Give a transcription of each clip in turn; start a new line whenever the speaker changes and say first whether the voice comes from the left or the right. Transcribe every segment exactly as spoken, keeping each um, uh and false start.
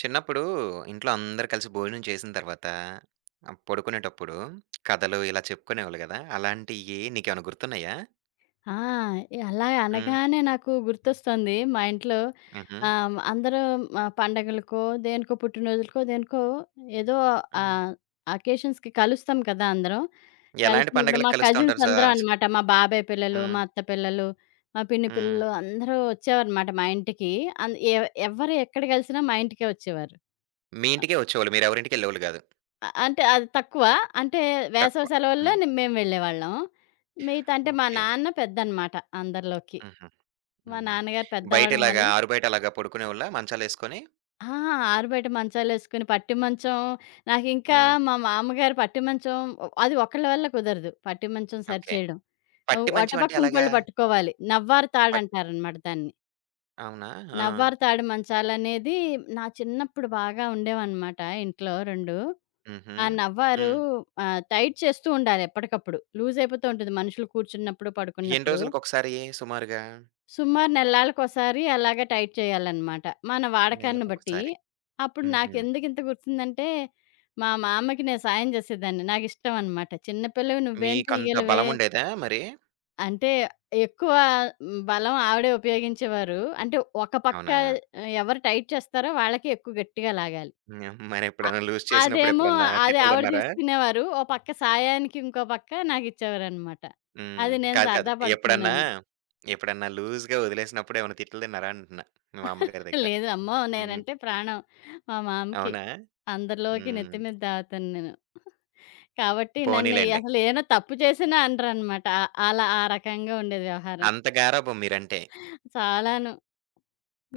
right: చిన్నప్పుడు ఇంట్లో అందరూ కలిసి భోజనం చేసిన తర్వాత ఆహ్, పడుకునేటప్పుడు కథలు ఇలా చెప్పుకునేవాళ్ళు గదా! అలాంటియి నీకేమైనా గుర్తున్నాయా?
left: ఆ! ఏ- అలా
right: హ్మ్.
left: అనగానే నాకు గుర్తొస్తుంది. మా ఇంట్లో
right: హుహు.
left: ఆహ్, అందరూ ఆహ్, పండగలకో, దేనికో పుట్టినరోజులకో, దేనికో ఏదో
right: హ్మ్.
left: ఆహ్, అకేషన్స్‌కి కలుస్తాం కదా! అందరం.
right: ఎలాంటి
left: కలిసినప్పుడు మా
right: పండగలకి కలుస్తా
left: కజిన్స్
right: ఉంటారు స
left: అందరం
right: స్
left: అనమాట. మా బాబాయ్ పిల్లలు,
right: హ్మ్.
left: మా అత్త పిల్లలు, మా పిన్ని
right: హ్మ్.
left: పిల్లలు అందరూ వచ్చేవారనమాట మా ఇంటికి. అన్ ఎ ఎవ్వరు ఎక్కడ కలిసినా మా ఇంటికే వచ్చేవారు.
right: మీ
left: అ
right: ఇంటికే వచ్చేవాళ్ళు. మీరెవరింటికెళ్ళేవాళ్ళు గాదు.
left: అంటే అది తక్కువ. అంటే వేసవి
right: తక్కువ.
left: సెలవుల్లో
right: హ్మ్.
left: ని- మేము వెళ్ళేవాళ్ళం. మిగతా అంటే మా
right: ఓకే.
left: నాన్న పెద్దనమాట అందరిలోకి.
right: హుహు.
left: మా
right: హ్మ్.
left: నాన్నగారు
right: బయట
left: పెద్దవ్వడం
right: ఇలాగా
left: వల్ల
right: ఆరుబయట అలాగా పడుకునేవాళ్ళా మంచాలేసుకొని?
left: ఆ! ఆరుబయట మంచాలేసుకుని పట్టి మంచం నాకింకా
right: హ్మ్.
left: మా మామగారు పట్టి మంచం ఒ అది ఒకళ్ళ వల్ల కుదరదు. పట్టి మంచం
right: ఓకే.
left: సరిచేయడం. ఆహ్,
right: పట్టి మంచం అంటే
left: అటుపక్క
right: ఎలాగా?
left: ఇంకోళ్ళు పట్టుకోవాలి. నవ్వారు
right: పట్
left: తాడంటారనమాట దాన్ని.
right: అవునా? ఆ!
left: నవ్వారు తాడు మంచాలనేది నా చిన్నప్పుడు బాగా ఉండేవనమాట ఇంట్లో రెండు.
right: హుహు.
left: ఆ నవ్వారు
right: హ్మ్.
left: ఆహ్, టైట్ చేస్తూ ఉండాలి ఎప్పటికప్పుడు. లూజ్ అయిపోతూ ఉంటుంది మనుషులు కూర్చున్నప్పుడు,
right: ఎన్ని
left: పడుకున్నప్పుడు.
right: రోజులకొకసారి సుమారుగా?
left: సుమారు నెల్లాళ్ళకోసారి అలాగా టైట్ చేయాలనమాట. మన వాడకాన్ని బట్టి.
right: నెలకొకసారి.
left: అప్పుడు
right: హుహు.
left: నాకెందుకింత గుర్తుందంటే, మా మామ్మకి నేను సాయం జేసేదాన్ని. నాకిష్టం అనమాట. చిన్న పిల్లవి నువ్వేం
right: మీకంత
left: తీయగలవే
right: బలముండేదా మరి?
left: అంటే, ఎక్కువ హ్మ్, బలం ఆవిడే ఉపయోగించేవారు. అంటే, ఒక పక్క
right: అవునా?
left: ఆ, ఎవరు టైట్ చేస్తారో వాళ్ళకి ఎక్కువ గట్టిగా లాగాలి.
right: హ్మ్.
left: అ
right: మరెప్పుడన్నా లూజ్ చేసినప్పుడు
left: అదేమో
right: ఎప్పుడన్నా
left: అది
right: తిట్లు
left: ఆవిడ
right: తిన్నారా?
left: తీసుకునేవారు. ఓ పక్క సాయానికి ఇంకో పక్క నాకిచ్చేవారనమాట.
right: హ్మ్.
left: అది నేను
right: కాదు, కాదు.
left: సరదా
right: ఎప్పుడన్నా,
left: పడుతున్నానని.
right: ఎప్పుడన్నా లూజ్‌గా వదిలేసినప్పుడు ఏమైనా తిట్లు తిన్నారా అంటున్నా మీ అమ్మగారి దగ్గర?
left: లేదు. అమ్మో!
right: హ్మ్.
left: నేనంటే ప్రాణం. మా మామకి.
right: అవునా?
left: అందరిలోకి
right: హ్మ్.
left: నెత్తి మీద దాగుతాను నేను. కాబట్టి నన్ను
right: పోనీలెండి.
left: అసలు ఏమైనా తప్పు చేసినా అనరనమాట. ఆహ్, అలా ఆ రకంగా ఉండేది వ్యవహారం.
right: అంత గారాబం మీరంటే.
left: చాలాను.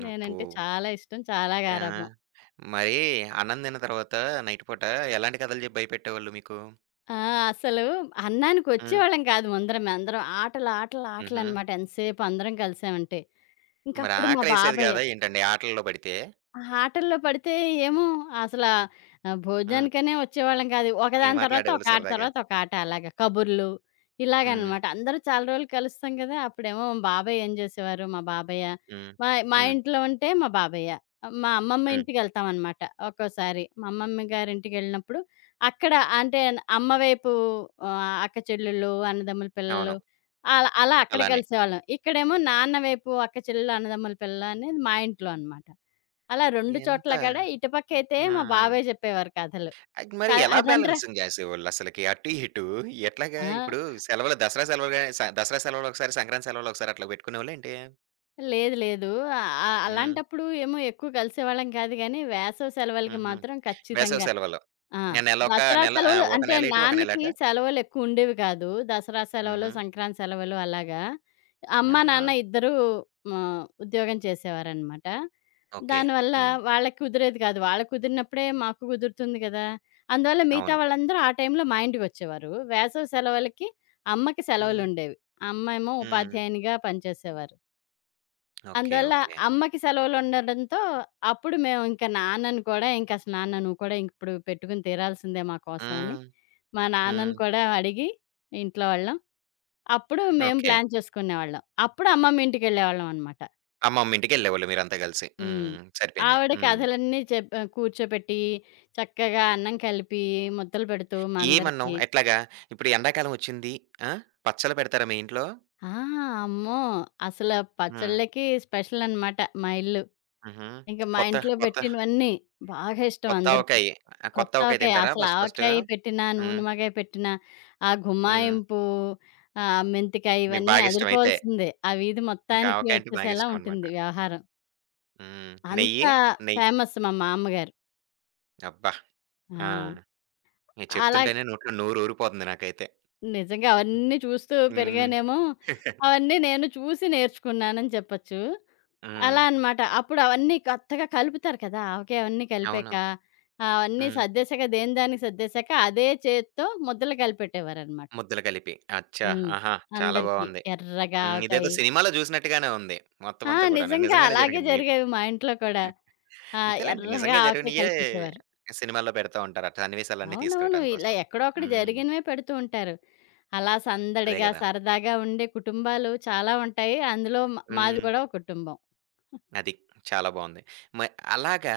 right: అబ్బో!
left: నేనంటే చాలా ఇష్టం. చాలా
right: ఆ!
left: గారాబం.
right: మరి అన్నం తిన్న తర్వాత నైట్ పూట ఎలాంటి కథలు జెప్పి భయపెట్టేవాళ్ళు మీకు?
left: ఆ! అసలు
right: హ్మ్.
left: అన్నానికొచ్చేవాళ్ళం కాదు ముందర మేమందరం. ఆటలు, ఆటలు,
right: హుహు.
left: ఆటలనమాట ఎంతసేపు అందరం కలిసామంటే.
right: మరి
left: ఇంకప్పుడు మా
right: ఆకలేసేది
left: బాబాయ్
right: కాదా ఏంటండి ఆటల్లో పడితే?
left: ఆటల్లో పడితే ఏమో అసలా ఆహ్,
right: హ్మ్.
left: భోజనానికనే వచ్చేవాళ్ళం కాదు.
right: ఏం
left: ఒకదాని తర్వాత ఒక
right: ఆటలాడేవాళ్ళు
left: ఆట
right: సరదాగా?
left: తర్వాత ఒక ఆట అలాగా. కబుర్లు
right: హ్మ్.
left: ఇలాగనమాట. అందరూ చాలా రోజులు కలుస్తాం కదా! అప్పుడేమో మా బాబాయ్ ఏం జేసేవారు మా బాబయ్య,
right: హ్మ్.
left: మా మా
right: హ్మ్.
left: ఇంట్లో ఉంటే మా బాబయ్య, మా అమ్మమ్మ
right: హ్మ్.
left: ఇంటికెళ్తామనమాట ఒక్కోసారి. మా అమ్మమ్మ గారింటికెళ్ళినప్పుడు అక్కడ అంటే అమ్మ వైపు ఆహ్, అక్క చెల్లెళ్ళు, అన్నదమ్ముల పిల్లలు
right: అవును.
left: అలా అలా అక్కడ
right: అలానే.
left: కలిసేవాళ్ళం. ఇక్కడేమో నాన్న వైపు అక్క చెల్లెలు, అన్నదమ్ముల పిల్లలు అనేది మా ఇంట్లో అనమాట. అలా రెండు
right: ఎంత
left: చోట్ల కూడా ఇటుపక్కయితే
right: ఆ!
left: మా బాబాయ్ జెప్పేవారు కథలు.
right: అది
left: క
right: మరి ఎలా
left: అదండ్రా
right: బ్యాలెన్సింగ్ జేసేవోళ్ళసలకి? అటు, ఇటు ఎట్లాగా?
left: ఆ!
right: ఇప్పుడు సెలవులు దసరా సెలవులుగా స దసరా సెలవులొకసారి, సంక్రాంతి సెలవులొకసారి అట్లా బెట్టుకునేవోళ్ళేంటి?
left: లేదు లేదు. ఆహ్,
right: హ్మ్.
left: అలాంటప్పుడు ఏమో ఎక్కువ కలిసేవాళ్ళం కాదు గానీ, వేసవి సెలవులకి
right: హుహు.
left: మాత్రం
right: వేసవి
left: ఖచ్చితంగా.
right: సెలవులు.
left: ఆ!
right: ఆ! నెలొక
left: దసరా
right: నెల
left: సెలవులు
right: ఆహ్, ఒక
left: అంటే
right: నెల ఇటు, ఒక నెల
left: నాన్నకి
right: అటా?
left: సెలవులెక్కువ ఉండేవి కాదు. దసరా సెలవులు,
right: హుహు.
left: సంక్రాంతి సెలవులు అలాగా. అమ్మ,
right: ఆహా!
left: నాన్న ఇద్దరూ ఆహ్, ఉద్యోగం చేసేవారనమాట.
right: ఓకే.
left: దానివల్ల
right: హ్మ్.
left: వాళ్ళకి కుదిరేది కాదు. వాళ్ళకి కుదిరినప్పుడే మాకు కుదురుతుంది కదా! అందువల్ల మిగతా
right: అవును.
left: వాళ్ళందరూ ఆ టైంలో మా ఇంటికొచ్చేవారు. వేసవి సెలవులకి అమ్మకి
right: హ్మ్.
left: సెలవులుండేవి. అమ్మేమో
right: హ్మ్.
left: ఉపాధ్యాయునిగా పనిచేసేవారు.
right: ఓకే.
left: అందువల్ల
right: ఓకే.
left: అమ్మకి సెలవులుండడంతో, అప్పుడు మేము ఇంక నాన్నని కూడా ఇంకసలు, "నాన్న నువ్వు కూడా ఇంక ఇప్పుడు పెట్టుకొని తీరాల్సిందే మా కోసం" అని,
right: హ్మ్.
left: మా నాన్నని
right: హ్మ్.
left: కూడా అడిగి ఇంట్లో వాళ్ళం. అప్పుడు మేము
right: ఓకే.
left: ప్లాన్ చేసుకునేవాళ్ళం. అప్పుడు అమ్మమ్మ ఇంటికెళ్ళేవాళ్ళం అనమాట.
right: అమ్మమ్మ ఇంటికెళ్ళేవోళ్ళు మీరంతా గలిసి.
left: హ్మ్.
right: హ్మ్. సరిపోయింది.
left: ఆవిడ
right: హ్మ్.
left: కథలన్నీ చెప్ ఆహ్, కూర్చోపెట్టి, చక్కగా అన్నం కలిపి, ముద్దలు పెడుతూ మా
right: ఏమన్నాం?
left: అందరికీ.
right: ఎట్లాగా? ఇప్పుడు ఎండాకాలం ఒచ్చింది. ఆ! పచ్చళ్ళు పెడతారా మీ ఇంట్లో?
left: ఆ! అమ్మో! అసల
right: హ్మ్.
left: పచ్చళ్ళకి స్పెషల్ అనమాట మా ఇల్లు.
right: హుహు.
left: ఇంక మా
right: కొత్త
left: ఇంట్లో
right: కొత్త
left: పెట్టినవన్నీ బాగా ఇష్టం
right: కొత్త
left: అందరికీ.
right: ఆవకాయి. ఆ! కొత్త
left: కొత్త
right: ఆవకాయ
left: ఆవకాయ,
right: తింటారా
left: అసలు
right: ఫస్ట్ ఫస్టు?
left: ఆవకాయ పెట్టినా,
right: హ్మ్.
left: నూనెమాకాయ పెట్టినా, ఆ
right: హ్మ్.
left: గుమ్మాయింపు, ఆహ్, మెంతికాయ
right: మీకు
left: ఇవన్నీ
right: బాగిష్టం అయితే.
left: అదిరిపోవాల్సిందే. ఆ వీధి
right: మీకు
left: మొత్తానికి
right: ఆవకాయ అంటే
left: వచ్చేసేలా
right: బాగిష్టం అన్నమాట.
left: ఉంటుంది వ్యవహారం.
right: హ్మ్.
left: అంత
right: నెయ్యి? నెయ్యి.
left: ఫేమస్ మా మామ్మగారు.
right: అబ్బా!
left: ఆ!
right: ఆ! మీరు
left: అలాగే
right: చెప్తుంటేనే నోట్లో నోరూరిపోతుంది నాకైతే.
left: నిజంగా అవన్నీ చూస్తూ
right: హ్మ్.
left: పెరిగానేమో, అవన్నీ నేను చూసి నేర్చుకున్నానని చెప్పొచ్చు. అలా
right: హ్మ్.
left: అనమాట. అప్పుడు అవన్నీ కొత్తగా కలుపుతారు కదా! ఓకే. అవన్నీ
right: అవును.
left: కలిపాక, ఆహ్, అవన్నీ
right: హ్మ్.
left: సర్దేశాక దేని దానికి సర్దేశాక అదే చేత్తో ముద్దలు కలిపెట్టేవారనమాట.
right: ముద్దలు కలిపి. అచ్చా!
left: హ్మ్.
right: ఆహా! చాలా
left: అందరికి.
right: బావుంది.
left: ఎర్రగా
right: హ్మ్. ఇదేదో
left: ఆవకాయి.
right: సినిమాలో జూసినట్టుగానే ఉంది. మొత్తం
left: ఆ!
right: అంతా గూడాను.
left: నిజంగా
right: నిజంగానే
left: అలాగే
right: జరిగింది.
left: జరిగేవి మా ఇంట్లో కూడా. ఆ!
right: అంతేలెండి.
left: ఎర్రగా
right: నిజంగా
left: ఆవకాయ
right: జరిగినయే
left: కలిపెట్టేవారు.
right: సినిమాల్లో పెడతా ఉంటారట సన్నివేశాలన్నీ
left: అవునవును.
right: తీసుకురావడం
left: ఇలా
right: కోసం.
left: ఎక్కడో అక్కడ
right: హ్మ్.
left: జరిగినవే పెడుతూ ఉంటారు. అలా
right: అదే
left: సందడిగా,
right: గదా!
left: సరదాగా ఉండే కుటుంబాలు చాలా ఉంటాయి. అందులో మ మాది
right: హ్మ్.
left: కూడా ఒక కుటుంబం.
right: అది. చాలా బావుంది. మ అలాగా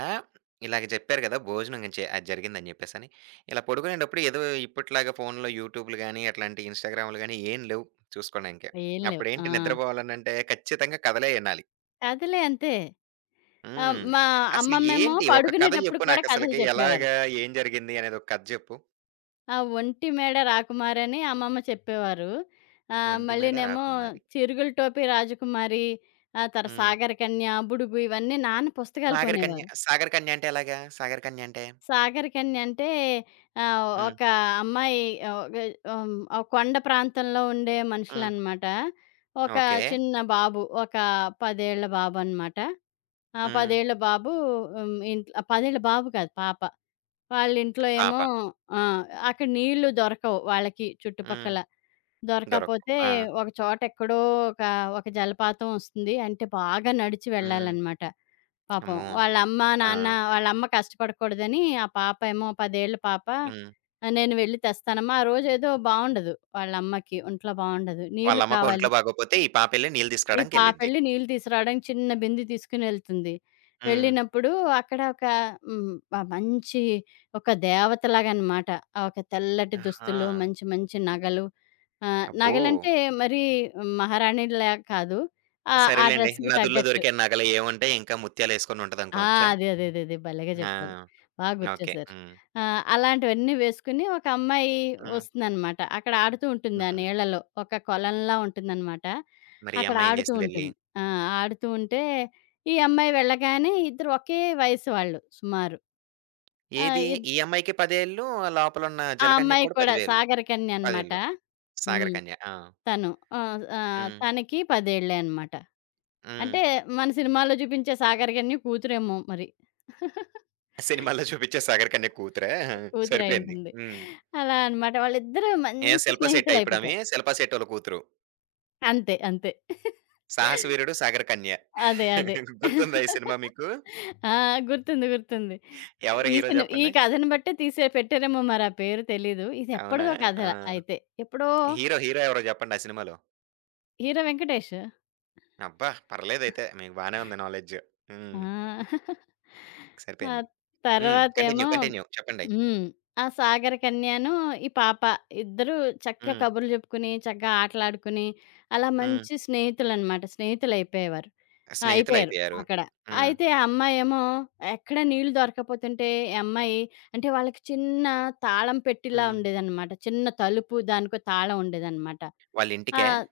right: ఇలాగ జెప్పారు గదా! భోజనం చే అది జరిగిందని జెప్పేసని. ఇలా పడుకునేటప్పుడు ఏదో ఇప్పట్లాగా ఫోన్‌లో యూట్యూబ్‌లు గాని, అట్లాంటి ఇన్‌స్టాగ్రామ్‌లు గాని ఏం లేవు చూసుకోడానికి.
left: ఏం లేవు. ఆ!
right: అప్పుడేంటి నిద్రపోవాలనంటే ఖచ్చితంగా కథలే ఇనాలి.
left: కథలే అంతే. ఆహ్,
right: హ్మ్.
left: మా
right: అసలు
left: అమ్మమ్మేమో
right: ఏంటి ఒక కథ
left: పడుకునేటప్పుడు
right: జెప్పు
left: కూడా కథలు
right: నాకసలకి.
left: చెప్పేవారు.
right: ఎలాగా? ఏం జరిగింది? అనేది ఒక కథ జెప్పు.
left: ఆ 'ఒంటి మేడ రాకుమారి' అని అమ్మమ్మ చెప్పేవారు. ఆహ్,
right: ఒంటిమేడ
left: మళ్ళీనేమో
right: రాకుమారి.
left: 'చిరుగుల టోపీ రాజకుమారి', ఆ తర
right: హ్మ్.
left: 'సాగర కన్య', 'బుడుగు' ఇవన్నీ నాన్న పుస్తకాలు
right: 'సాగర్
left: కొనేవారు.
right: కన్య', 'సాగర్ కన్య' అంటే ఎలాగా? 'సాగర్ కన్య' అంటే?
left: సాగరికన్య అంటే ఆహ్,
right: హ్మ్.
left: ఒక అమ్మాయి ఆహ్, గ హ్మ్. ఆహ్, కొండ ప్రాంతంలో ఉండే
right: హ్మ్.
left: మనుషులనమాట. ఒక
right: ఓకే.
left: చిన్న బాబు, ఒక పది ఏళ్ల బాబనమాట. ఆ పది
right: హ్మ్.
left: ఏళ్ల బాబు హ్మ్. ఇంట్లో పది ఏళ్ల బాబు కాదు పాప. వాళ్ళింట్లో ఏమో
right: పాప.
left: ఆ! అక్కడ నీళ్ళు దొరకవు వాళ్ళకి
right: హ్మ్.
left: చుట్టుపక్కల.
right: దొరకు.
left: దొరకకపోతే
right: ఆ!
left: ఒక చోట ఎక్కడో ఒక, ఒక జలపాతం వస్తుంది. అంటే బాగా నడిచి
right: హ్మ్.
left: వెళ్ళాలనమాట. పాపం
right: అమ్మో!
left: వాళ్ళ అమ్మ,
right: ఆ!
left: నాన్న వాళ్ళమ్మ కష్టపడకూడదని ఆ పాప ఏమో పది ఏళ్ల పాప
right: హ్మ్.
left: "ఆ, "నేను వెళ్లి తెస్తానమ్మా." ఆ రోజేదో బావుండదు వాళ్ళ అమ్మకి ఒంట్లో బావుండదు. నీళ్లు
right: వాళ్ళమ్మకు ఒంట్లో
left: కావాలి.
right: బాగోపోతే ఈ పాపెళ్లి నీళ్ళు
left: ఈ
right: తీసుకురావడానికెళ్ళిద్ది.
left: పాపెళ్లి నీళ్ళు తీసుకురావడానికి చిన్న బిందె తీసుకునెళ్తుంది.
right: హ్మ్.
left: వెళ్ళినప్పుడు అక్కడ ఒక హ్మ్. మ మంచి ఒక దేవతలాగనమాట. ఒక తెల్లటి
right: ఆహా!
left: దుస్తులు, మంచి మంచి నగలు. ఆహ్,
right: అబ్బో!
left: నగలంటే మరీ మహారాణిలా కాదు. ఆహ్, ఆ
right: సరేలెండి.
left: డ్రెస్‌కి
right: నదుల్లో
left: తగ్గట్టు.
right: దొరికే నగలు ఏవుంటాయి ఇంకా ముత్యాలేసుకొని
left: ఆ!
right: ఉంటదనుకోవచ్చా?
left: అదే. అదే. అదే. అదే. భలేగా చెప్పారు.
right: ఆ!
left: బాగా
right: ఓకే.
left: గుర్తేశారు.
right: హ్మ్.
left: ఆ! అలాంటివన్నీ వేసుకుని ఒక అమ్మాయి
right: హ్మ్.
left: వస్తుందనమాట. అక్కడ ఆడుతూ ఉంటుంది ఆ
right: హుహు.
left: నీళ్ళలో. ఒక కొలంలా ఉంటుందనమాట.
right: మరి ఈ
left: అక్కడ
right: అమ్మాయి ఏం
left: ఆడుతూ
right: చేసిందెళ్లి?
left: ఉంటుంది. ఆ! ఆడుతూ ఉంటే ఈ అమ్మాయి వెళ్ళగానే ఇద్దరు ఒకే వయసు వాళ్ళు సుమారు. ఆ!
right: ఏది?
left: ఇద్
right: ఈ అమ్మాయికి పది ఏళ్ళు లోపలున్న
left: ఆ
right: 'జలకన్య'కి
left: అమ్మాయి
right: కూడా
left: కూడా
right: పది వేలు
left: సాగర కన్య
right: పది
left: అనమాట.
right: ఏళ్ళు. 'సాగర్
left: హ్మ్.
right: కన్య'. ఆ!
left: తను. ఆహ్, ఆహ్,
right: హ్మ్.
left: తనకి పది ఏళ్ళే అనమాట.
right: హ్మ్.
left: అంటే మన సినిమాల్లో చూపించే 'సాగర్‌కన్య' కూతురేమో మరి.
right: సినిమాల్లో చూపించే 'సాగర్ కన్య' కూతురా? సరిపోయింది.
left: కూతురయ్యుంటుంది.
right: హ్మ్.
left: అలా అనమాట. వాళ్ళిద్దరూ
right: ఏం
left: మంచి
right: శిల్ప శెట్టా ఇప్పుడామె?
left: స్నేహితులయిపోతారు.
right: శిల్ప శెట్టోళ్ళ కూతురు.
left: అంతే. అంతే.
right: 'సాహసవీరుడు', 'సాగర్ కన్య.'
left: అదే. అదే.
right: గుర్తుందా ఈ సినిమా మీకు?
left: ఆ! గుర్తుంది. గుర్తుంది.
right: ఎవరు
left: ఈ
right: హీరో
left: సిని ఈ
right: చెప్పండి?
left: కథను బట్టే తీసే పెట్టారేమో మరి ఆ పేరు తెలీదు.
right: అవునా?
left: ఇదెప్పటిదో కథ
right: ఆ!
left: అయితే. ఎప్పుడో
right: హీరో, హీరో ఎవరో చెప్పండి ఆ సినిమాలో?
left: 'హీరో వెంకటేష్'
right: అబ్బా! పర్లేదయితే మీకు బానే ఉంది నాలెడ్జ్.
left: ఆ!
right: హ్మ్.
left: ఆ
right: సరిపోయింది. హ్మ్.
left: తర్వాతేమో
right: కంటిన్యూ, కంటిన్యూ చెప్పండి.
left: హ్మ్. ఆ 'సాగరకన్యను' ఈ పాప ఇద్దరు చక్కగా
right: హ్మ్.
left: కబుర్లు చెప్పుకుని, చక్కగా ఆటలాడుకుని, అలా
right: హ్మ్.
left: మంచి స్నేహితులనమాట. స్నేహితులయిపోయేవారు. ఆ! అయిపోయారు
right: స్నేహితులయిపోయారు.
left: అక్కడ.
right: హ్మ్.
left: అయితే ఆ అమ్మాయేమో ఎక్కడ నీళ్ళు దొరకకపోతుంటే ఈ అమ్మాయి అంటే వాళ్ళకి చిన్న తాళం పెట్టిలా
right: హ్మ్.
left: ఉండేదనమాట. చిన్న తలుపు దానికో తాళం ఉండేదనమాట.
right: వాళ్ళింటికా?
left: ఆహ్,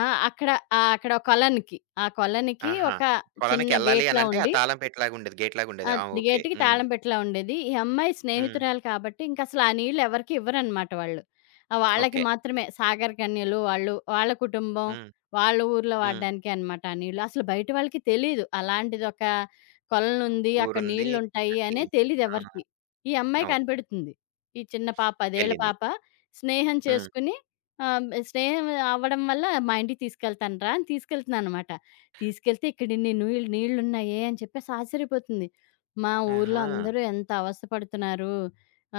left: ఆ! అక్కడ ఆహ్, అక్కడ కొలనుకి, ఆ కొలనుకి
right: ఆహా!
left: ఒక చిన్న
right: పొలానికెళ్ళాలి
left: గేట్‌లా
right: అనంటే ఆ
left: ఉండి
right: తాళం పెట్టేలాగుండేది. గేట్
left: ఆ!
right: లాగుండేది. ఆ! ఓకే.
left: గేట్‌కి
right: హ్మ్.
left: తాళం పెట్టేలా ఉండేది. ఈ అమ్మాయి
right: హ్మ్.
left: స్నేహితురాలు కాబట్టి ఇంకసలు ఆ నీళ్ళు ఎవరికీ ఇవ్వరనమాట వాళ్ళు. ఆహ్, వాళ్ళకి
right: ఓకే.
left: మాత్రమే సాగర్ కన్యలు వాళ్ళు, వాళ్ళ కుటుంబం,
right: హ్మ్.
left: వాళ్ళ ఊర్లో
right: హ్మ్.
left: వాడడానికే అనమాట ఆ నీళ్ళు. అసలు బయట వాళ్ళకి తెలీదు. అలాంటిదొక కొలనుంది, అక్కడ
right: ఊరుంది.
left: నీళ్ళుంటాయి
right: అది
left: అనే
right: ఆ!
left: తెలీదెవరికీ. ఈ అమ్మాయి
right: ఓకే.
left: కనిపెడుతుంది. ఈ చిన్న పాప, పదేళ్ల
right: ఎళ్ళింది.
left: పాప స్నేహం
right: హ్మ్.
left: చేసుకుని ఆహ్, స్నేహం అవ్వడం వల్ల మా ఇంటికి తీసుకెళ్తాను రా అని తీసుకెళ్తుందనమాట. తీసుకెళ్తే ఇక్కడిన్ని నీళ్ నీళ్ళున్నాయే అని చెప్పేసి ఆశ్చర్యపోతుంది. మా ఊర్లో
right: ఆహా!
left: అందరూ ఎంత అవస్థ పడుతున్నారు.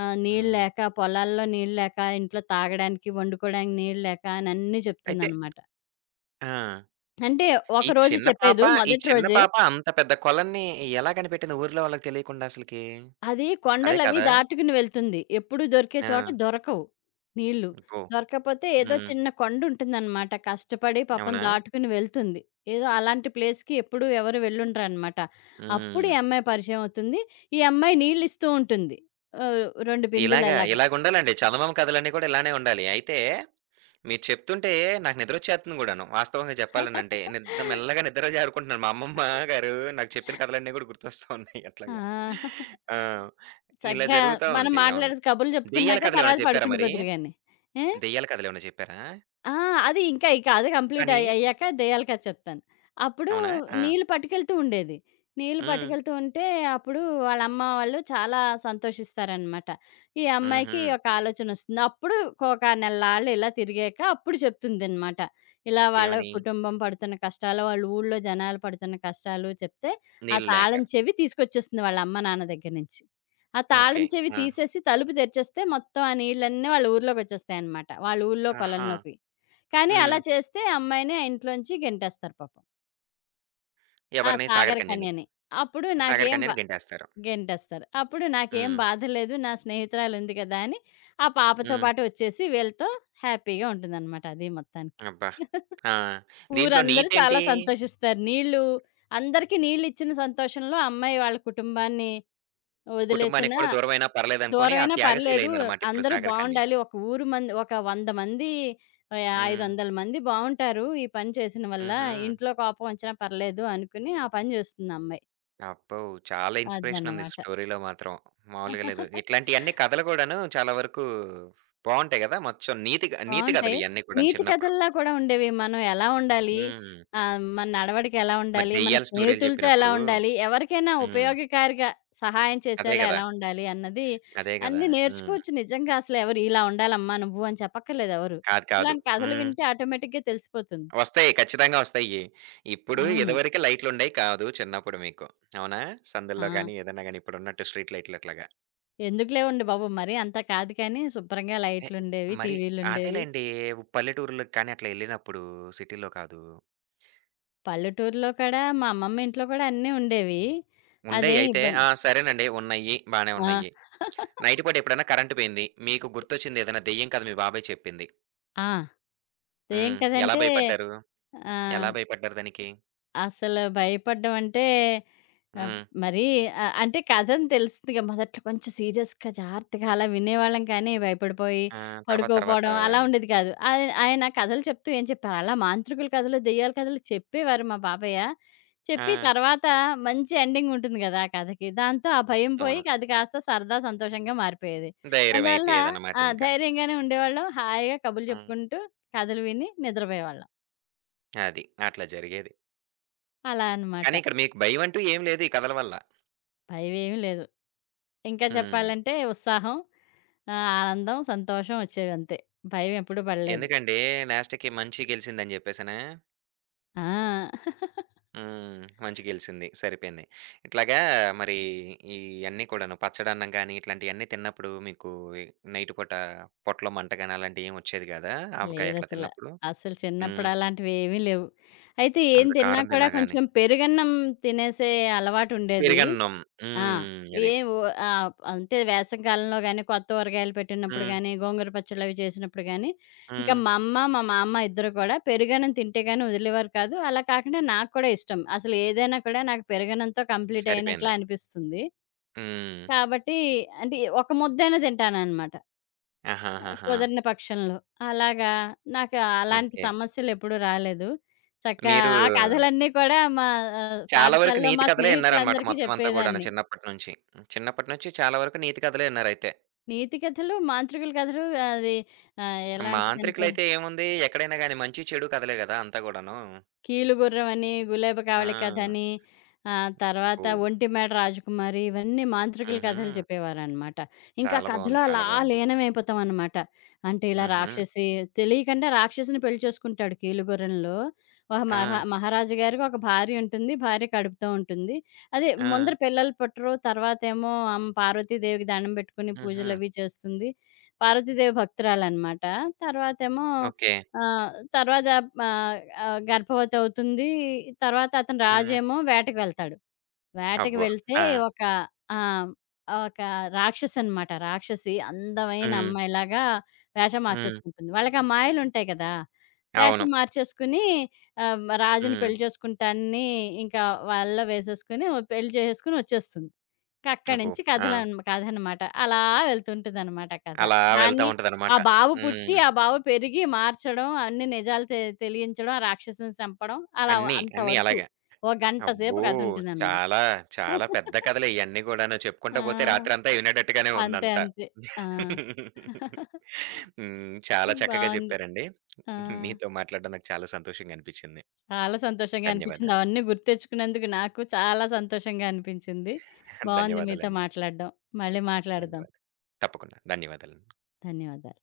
left: ఆహ్, నీళ్ళు
right: హ్మ్.
left: లేక, పొలాల్లో నీళ్ళు లేక, ఇంట్లో తాగడానికి, వండుకోడానికి నీళ్ళు లేక అని అన్నీ
right: అయితే
left: చెప్తుందనమాట.
right: ఆ!
left: అంటే
right: ఈ
left: ఒకరోజు
right: చిన్న పాప,
left: చెప్పేదు
right: ఈ
left: మొదటి
right: చిన్న
left: రోజే.
right: పాప అంత పెద్ద కొలన్ని ఎలా కనిపెట్టింది ఊర్లో వాళ్ళకి తెలియకుండా అసలకి?
left: అది
right: అదే
left: కొండలవి
right: కదా!
left: దాటుకుని వెళ్తుంది. ఎప్పుడు దొరికే
right: ఆ!
left: చోట దొరకవు నీళ్ళు.
right: అబ్బో!
left: దొరకకపోతే ఏదో
right: హ్మ్.
left: చిన్న కొండుంటుందనమాట. కష్టపడి పాపం
right: అవునా?
left: దాటుకుని వెళ్తుంది. ఏదో అలాంటి ప్లేస్‌కి ఎప్పుడూ ఎవరు వెళ్ళుండరనమాట. అప్పుడు ఈ
right: హ్మ్.
left: అమ్మాయి పరిచయం అవుతుంది. ఈ అమ్మాయి నీళ్ళిస్తూ ఉంటుంది. ఆహ్, రెండు
right: ఇలాగా
left: బిందెలలాగ.
right: ఇలాగుండాలండి చందమామ కథలన్నీ కూడా ఇలానే ఉండాలి. అయితే మీరు చెప్తుంటే నాకు నిద్రొచ్చేస్తుంది గూడాను. వాస్తవంగా చెప్పాలనంటే నిద్ద మెల్లగా నిద్ర జారుకుంటున్నాను. మా అమ్మమ్మ గారు నాకు చెప్పిన కథలన్నీ గూడా గుర్తొస్తా ఉన్నాయి అట్లాగా.
left: ఆ!
right: ఆ! ఇలా
left: చక్కగా
right: జరుగుతా
left: మనం
right: ఉంటాయి. అవును.
left: మాట్లాడేసి కబుర్లు
right: దెయ్యాల
left: చెప్పుకున్నాక తర్వాత
right: కథలేమైనా చెప్పారా మరి?
left: పడుకుండిపోదురు గాని. ఏ?
right: దెయ్యాల కథలేమైనా చెప్పారా?
left: ఆ! అది ఇంకా ఇక అది కంప్లీట్
right: కానీ
left: అయ్ అయ్యాక దెయ్యాల కథ చెప్తాను. అప్పుడు
right: అవునా? ఆ!
left: నీళ్ళు పట్టుకెళ్తూ ఉండేది. నీళ్ళు
right: హ్మ్.
left: పట్టుకెళ్తూ ఉంటే అప్పుడు వాళ్ళ అమ్మ వాళ్ళు చాలా సంతోషిస్తారనమాట. ఈ అమ్మాయికి
right: హుహు.
left: ఒక ఆలోచనొస్తుంది. అప్పుడు ఒక నెల్లాళ్ళు ఇలా తిరిగాక అప్పుడు చెప్తుందనమాట. ఇలా వాళ్ళ
right: ఏమని?
left: కుటుంబం పడుతున్న కష్టాలు, వాళ్ళ ఊళ్ళో జనాలు పడుతున్న కష్టాలు చెప్తే, ఆ
right: నీళ్ళు లేక.
left: తాళం చెవి తీసుకొచ్చేస్తుంది వాళ్ళ అమ్మ, నాన్న దగ్గర నుంచి. ఆ
right: ఓకే.
left: తాళం చెవి
right: ఆ!
left: తీసేసి తలుపు తెరిచేస్తే మొత్తం ఆ నీళ్ళన్నీ వాళ్ళ ఊర్లోకొచ్చేస్తాయనమాట. వాళ్ళ ఊర్లో
right: ఆహా!
left: కొలంలోకి. కానీ అలా
right: హ్మ్.
left: చేస్తే అమ్మాయిని ఆ ఇంట్లోంచి గెంటేస్తారు పాపం. ఆ!
right: ఎవరిని? సాగరకన్యని.
left: సాగరకన్యని. అప్పుడు నాకేం బా
right: సాగరకన్యని గెంటేస్తారు.
left: గెంటేస్తారు. అప్పుడు నాకేం
right: హ్మ్.
left: బాధ లేదు. నా స్నేహితురాలుంది కదా! అని ఆ పాపతో
right: హ్మ్.
left: పాటు వచ్చేసి వీళ్ళతో హ్యాపీగా ఉంటుందనమాట అది మొత్తానికి.
right: అబ్బా! ఆ! దీంట్లో
left: ఊరందరూ చాలా
right: నీతేంటి?
left: సంతోషిస్తారు. నీళ్ళు అందరికీ నీళ్ళిచ్చిన సంతోషంలో అమ్మాయి వాళ్ళ కుటుంబాన్ని వదిలేసిన
right: కుటుంబానికి కూడా దూరమైనా పర్లేదనుకోని ఆ
left: దూరమైనా పర్లేదు.
right: త్యాగశీలైందనమాట ఇప్పుడు
left: అందరూ
right: 'సాగరకన్య'.
left: బావుండాలి. ఒక ఊరు మంది ఒక వంద మంది ఆహ్,
right: హ్మ్.
left: ఐదు వందల మంది బావుంటారు. ఈ పని చేసిన వల్ల.
right: హుహు.
left: ఇంట్లో కోపం వచ్చినా పర్లేదు అనుకుని ఆ పని జేస్తుంది ఆ అమ్మాయి.
right: అబ్బో! చాలా ఇన్‌స్పిరేషన్ ఉంది
left: అదన్నమాట.
right: స్టోరీలో మాత్రం. మామూలుగా లేదు. ఇట్లాంటియన్నీ కథలు కూడాను చాలా వరకు బావుంటాయి గదా! మొత్తం నీతి క నీతి
left: బావుంటాయి.
right: కథలు ఇయన్నీ కూడాను
left: నీతి
right: చిన్నప్పుడు.
left: కథల్లా కూడా ఉండేవి. మనం ఎలా ఉండాలి?
right: హ్మ్.
left: ఆహ్, మన నడవడిక ఎలా
right: మరి
left: ఉండాలి? మన
right: దెయ్యాల స్టోరీలు
left: స్నేహితులతో ఎలా
right: చెప్పినప్పుడు
left: ఉండాలి? ఎవరికైనా
right: హ్మ్.
left: ఉపయోగకారిగా సహాయం
right: అదే
left: చేసేలా
right: గదా!
left: ఎలా ఉండాలి? అన్నది
right: అదే గదా!
left: అన్నీ
right: హ్మ్.
left: నేర్చుకోవచ్చు నిజంగా అసలు ఎవరు ఇలా ఉండాలమ్మా నువ్వు అని చెప్పక్కర్లేదు ఎవరు.
right: కాదు. కాదు.
left: ఇలాంటి కథలు
right: హ్మ్.
left: వింటే ఆటోమేటిక్‌గా తెలిసిపోతుంది.
right: వస్తాయి. ఖచ్చితంగా వస్తాయి. ఇప్పుడు
left: అవును.
right: ఇదివరకే లైట్లుండేయి కాదు చిన్నప్పుడు మీకు. అవునా?
left: ఆ!
right: సందుల్లో గాని, ఏదైనా గాని ఇప్పుడున్నట్టు స్ట్రీట్ లైట్లు అట్లాగా.
left: ఎందుకులేవండి బాబు! మరీ అంత కాదు కానీ శుభ్రంగా
right: ఎ
left: లైట్లుండేవి,
right: మరి
left: టీవీలుండేవి.
right: అదేలెండి. పల్లెటూరులో కానీ అట్లా ఎళ్ళినప్పుడు సిటీలో కాదు.
left: పల్లెటూరులో కూడా మా అమ్మమ్మ ఇంట్లో కూడా అన్నీ ఉండేవి. అదేం
right: ఉండేయయితే
left: ఇబ్బంది
right: ఆ! సరేనండి ఉన్నాయి. బానే
left: ఆ!
right: ఉన్నాయి. నైట్ పూట ఎప్పుడైనా కరెంట్ పోయింది. మీకు గుర్తొచ్చింది ఏదైనా దెయ్యం కథ మీ బాబాయ్ చెప్పింది.
left: ఆ! ఏం
right: హ్మ్. ఎలా
left: కదంటే
right: భయపడ్డారు? ఎలా
left: ఆహ్,
right: భయపడ్డారు దానికి?
left: అసలు భయపడ్డం అంటే ఆహ్,
right: హ్మ్.
left: మరీ ఆహ్, అంటే కథని తెలుస్తుందిగా మొదట్లో కొంచెం సీరియస్‌గా జాగ్రత్తగా అలా వినేవాళ్ళం కానీ భయపడిపోయి
right: ఆ! తర్వాత తర్వాత
left: పడుకోపోవడం అలా ఉండేది కాదు. ఆయ ఆయన కథలు చెప్తూ ఏం చెప్పారు అలా మాంత్రికుల కథలు, దెయ్యాల కథలు చెప్పేవారు మా బాబాయ్య. చెప్పి
right: ఆ!
left: తర్వాత మంచి ఎండింగ్ ఉంటుంది కదా ఆ కథకి. దాంతో ఆ భయం పోయి
right: అవును.
left: అది కాస్త సరదా, సంతోషంగా మారిపోయేది.
right: ధైర్యం
left: అందువల్ల
right: అయిపోయేదన్నమాట
left: ఆ!
right: ఇంకా.
left: ధైర్యంగానే ఉండేవాళ్ళం. హాయిగా కబుర్లు
right: హ్మ్.
left: చెప్పుకుంటూ, కథలు విని నిద్రపోయేవాళ్ళం.
right: అది. అట్లా జరిగేది.
left: అలా అనమాట.
right: కానీ ఇక్కడ మీకు భయం అంటూ ఏం లేదు ఈ కథల వల్ల.
left: భయమేమి లేదు. ఇంకా
right: హ్మ్.
left: చెప్పాలంటే ఉత్సాహం, ఆహ్, ఆనందం, సంతోషం వచ్చేవంతే. భయం ఎప్పుడూ పడలేదు.
right: ఎందుకండి లాస్ట్‌కి మంచి గెలిసిందని జెప్పేసనా?
left: ఆ!
right: హ్మ్. మంచి గెలిసింది. సరిపోయింది. ఇట్లాగా మరి ఈ అన్నీ కూడాను పచ్చడన్నం గాని, ఇట్లాంటియన్నీ తిన్నప్పుడు మీకు ఈ నైట్ పూట పొట్టలో మంట గాని అలాంటియేం వచ్చేది గాదా? ఆవకాయ అట్లా
left: లేదసల.
right: తిన్నప్పుడు?
left: అసలు అసలు
right: హ్మ్.
left: చిన్నప్పుడు అలాంటివేమీ లేవు. అయితే ఏం
right: అంత
left: తిన్నా
right: కారం
left: కూడా
right: తిన్నా గాని.
left: కొంచెం పెరుగన్నం తినేసే అలవాటుండేది.
right: పెరుగన్నం.
left: ఆ!
right: హ్మ్. అది.
left: ఏ ఓ ఆహ్, అంతే వేసవి కాలంలో గాని, కొత్త ఊరగాయలు పెట్టినప్పుడు
right: హ్మ్.
left: గాని, గోంగూర పచ్చళ్ళవి చేసినప్పుడు గాని, ఇంకా
right: హ్మ్.
left: మా అమ్మ, మా మామ ఇద్దరు కూడా పెరుగన్నం తింటే గాని వదిలేవారు కాదు. అలా కాకుండా నాకు కూడా ఇష్టం. అసలు ఏదైనా కూడా నాకు పెరుగన్నంతో కంప్లీట్
right: సరిపోయింది.
left: అయినట్లా అనిపిస్తుంది.
right: హ్మ్.
left: కాబట్టి అంటే ఒక ముద్దైనా తింటాననమాట.
right: ఆహాహాహా!
left: కుదిరిన పక్షంలో. అలాగా నాకు అలాంటి
right: ఓకే.
left: సమస్యలెప్పుడూ రాలేదు. చక్కగా
right: మీరు
left: ఆ కథలన్నీ కూడా మా ఆహ్,
right: చాలా వరకు
left: పాఠశాలలో
right: నీతి
left: మా
right: కథలే ఇన్నారనమాట
left: స్నేహితులందరికీ
right: మొత్తం అంతా గూడాను
left: చెప్పేదాన్ని.
right: చిన్నప్పటి నుంచి. చిన్నప్పటి నుంచి చాలా వరకు నీతి కథలే ఇన్నారైతే.
left: నీతి కథలు, మాంత్రికుల కథలు అది ఆహ్, ఎలా ఉంటదంటే
right: మాంత్రికులైతే ఏముంది? ఎక్కడైనా గాని మంచి, చెడు కథలే గదా! అంతా గూడాను.
left: కీలుగుర్రవని, గులేబ కావలి
right: ఆ!
left: కథని, ఆహ్, తర్వాత
right: అబ్బో!
left: ఒంటిమేడ రాజకుమారి ఇవన్నీ మాంత్రికుల
right: హుహు.
left: కథలు చెప్పేవారనమాట. ఇంకా
right: చాలా
left: కథలో
right: బావుంది.
left: అలా
right: చాలా బావుంది.
left: లీనమైపోతామనమాట. అంటే ఇలా
right: హుహు.
left: రాక్షసి తెలియకుండా రాక్షసిని పెళ్లి చేసుకుంటాడు కీలుగుర్రంలో. ఒక
right: ఆ!
left: మహా మహారాజు గారికి ఒక భార్య ఉంటుంది. భార్య కడుపుతో ఉంటుంది. అదే
right: ఆ!
left: ముందర పిల్లలు పుట్టరు. తర్వాతేమో ఆమె పార్వతీదేవికి దండం పెట్టుకొని
right: హుహు.
left: పూజలవి చేస్తుంది. పార్వతీదేవి భక్తురాలనమాట. తర్వాతేమో
right: ఓకే.
left: ఆ! తర్వాత ఆహ్, ఆహ్, గర్భవతి అవుతుంది. తర్వాత అతని
right: హ్మ్.
left: రాజేమో వేటకి వెళ్తాడు. వేటకి
right: అబ్బో!
left: వెళ్తే
right: ఆ!
left: ఒక ఆ! ఒక రాక్షసనమాట. రాక్షసి అందమైన
right: హ్మ్.
left: అమ్మాయిలాగా వేషం
right: హ్మ్.
left: మార్చేసుకుంటుంది. వాళ్ళకి ఆ మాయలుంటాయి కదా!
right: అవును.
left: వేషం మార్చేసుకుని ఆహ్, రాజుని
right: హ్మ్.
left: పెళ్లి చేసుకుంటానని ఇంకా వలలో వేసేసుకొని పెళ్లి చేసేసుకొని వచ్చేస్తుంది. అక్కడి
right: అబ్బో!
left: నుంచి
right: ఆ!
left: కథలన్ కథనమాట. అలా వెళ్తుంటదనమాట కథ.
right: అలా వెళ్తా
left: దాన్ని ఆ
right: ఉంటదనమాట.
left: బాబు పుట్టి,
right: హ్మ్.
left: ఆ బాబు పెరిగి, మార్చడం, అన్ని నిజాలు తె తెలియించడం, ఆ రాక్షసుని చంపడం అలా
right: అన్నీ, అన్నీ
left: అంతవరకు.
right: అలాగే.
left: ఓ గంట సేపు
right: అబ్బో!
left: కథుంటుందనమాట.
right: చాలా, చాలా పెద్ద కథలే ఇయన్నీ గూడాను.
left: ఆ!
right: చెప్పుకుంటా పోతే రాత్రంతా వినేటట్టుగానే
left: అంతే.
right: ఉందంతా.
left: అంతే. ఆ!
right: హ్మ్. చాలా చక్కగా
left: బావుంది.
right: చెప్పారండి.
left: ఆ!
right: మీతో మాట్లాడడం నాకు చాలా సంతోషంగా అనిపిచ్చింది.
left: చాలా సంతోషంగా అనిపిచ్చింది.
right: ధన్యవాదాలు.
left: అవన్నీ గుర్తెచ్చుకున్నందుకు నాకు చాలా సంతోషంగా అనిపించింది. బావుంది మీతో
right: ధన్యవాదాలండి.
left: మాట్లాడడం. మళ్ళీ మాట్లాడదాం.
right: ధన్యవాదాలు. తప్పకుండా. ధన్యవాదాలండి.
left: ధన్యవాదాలు.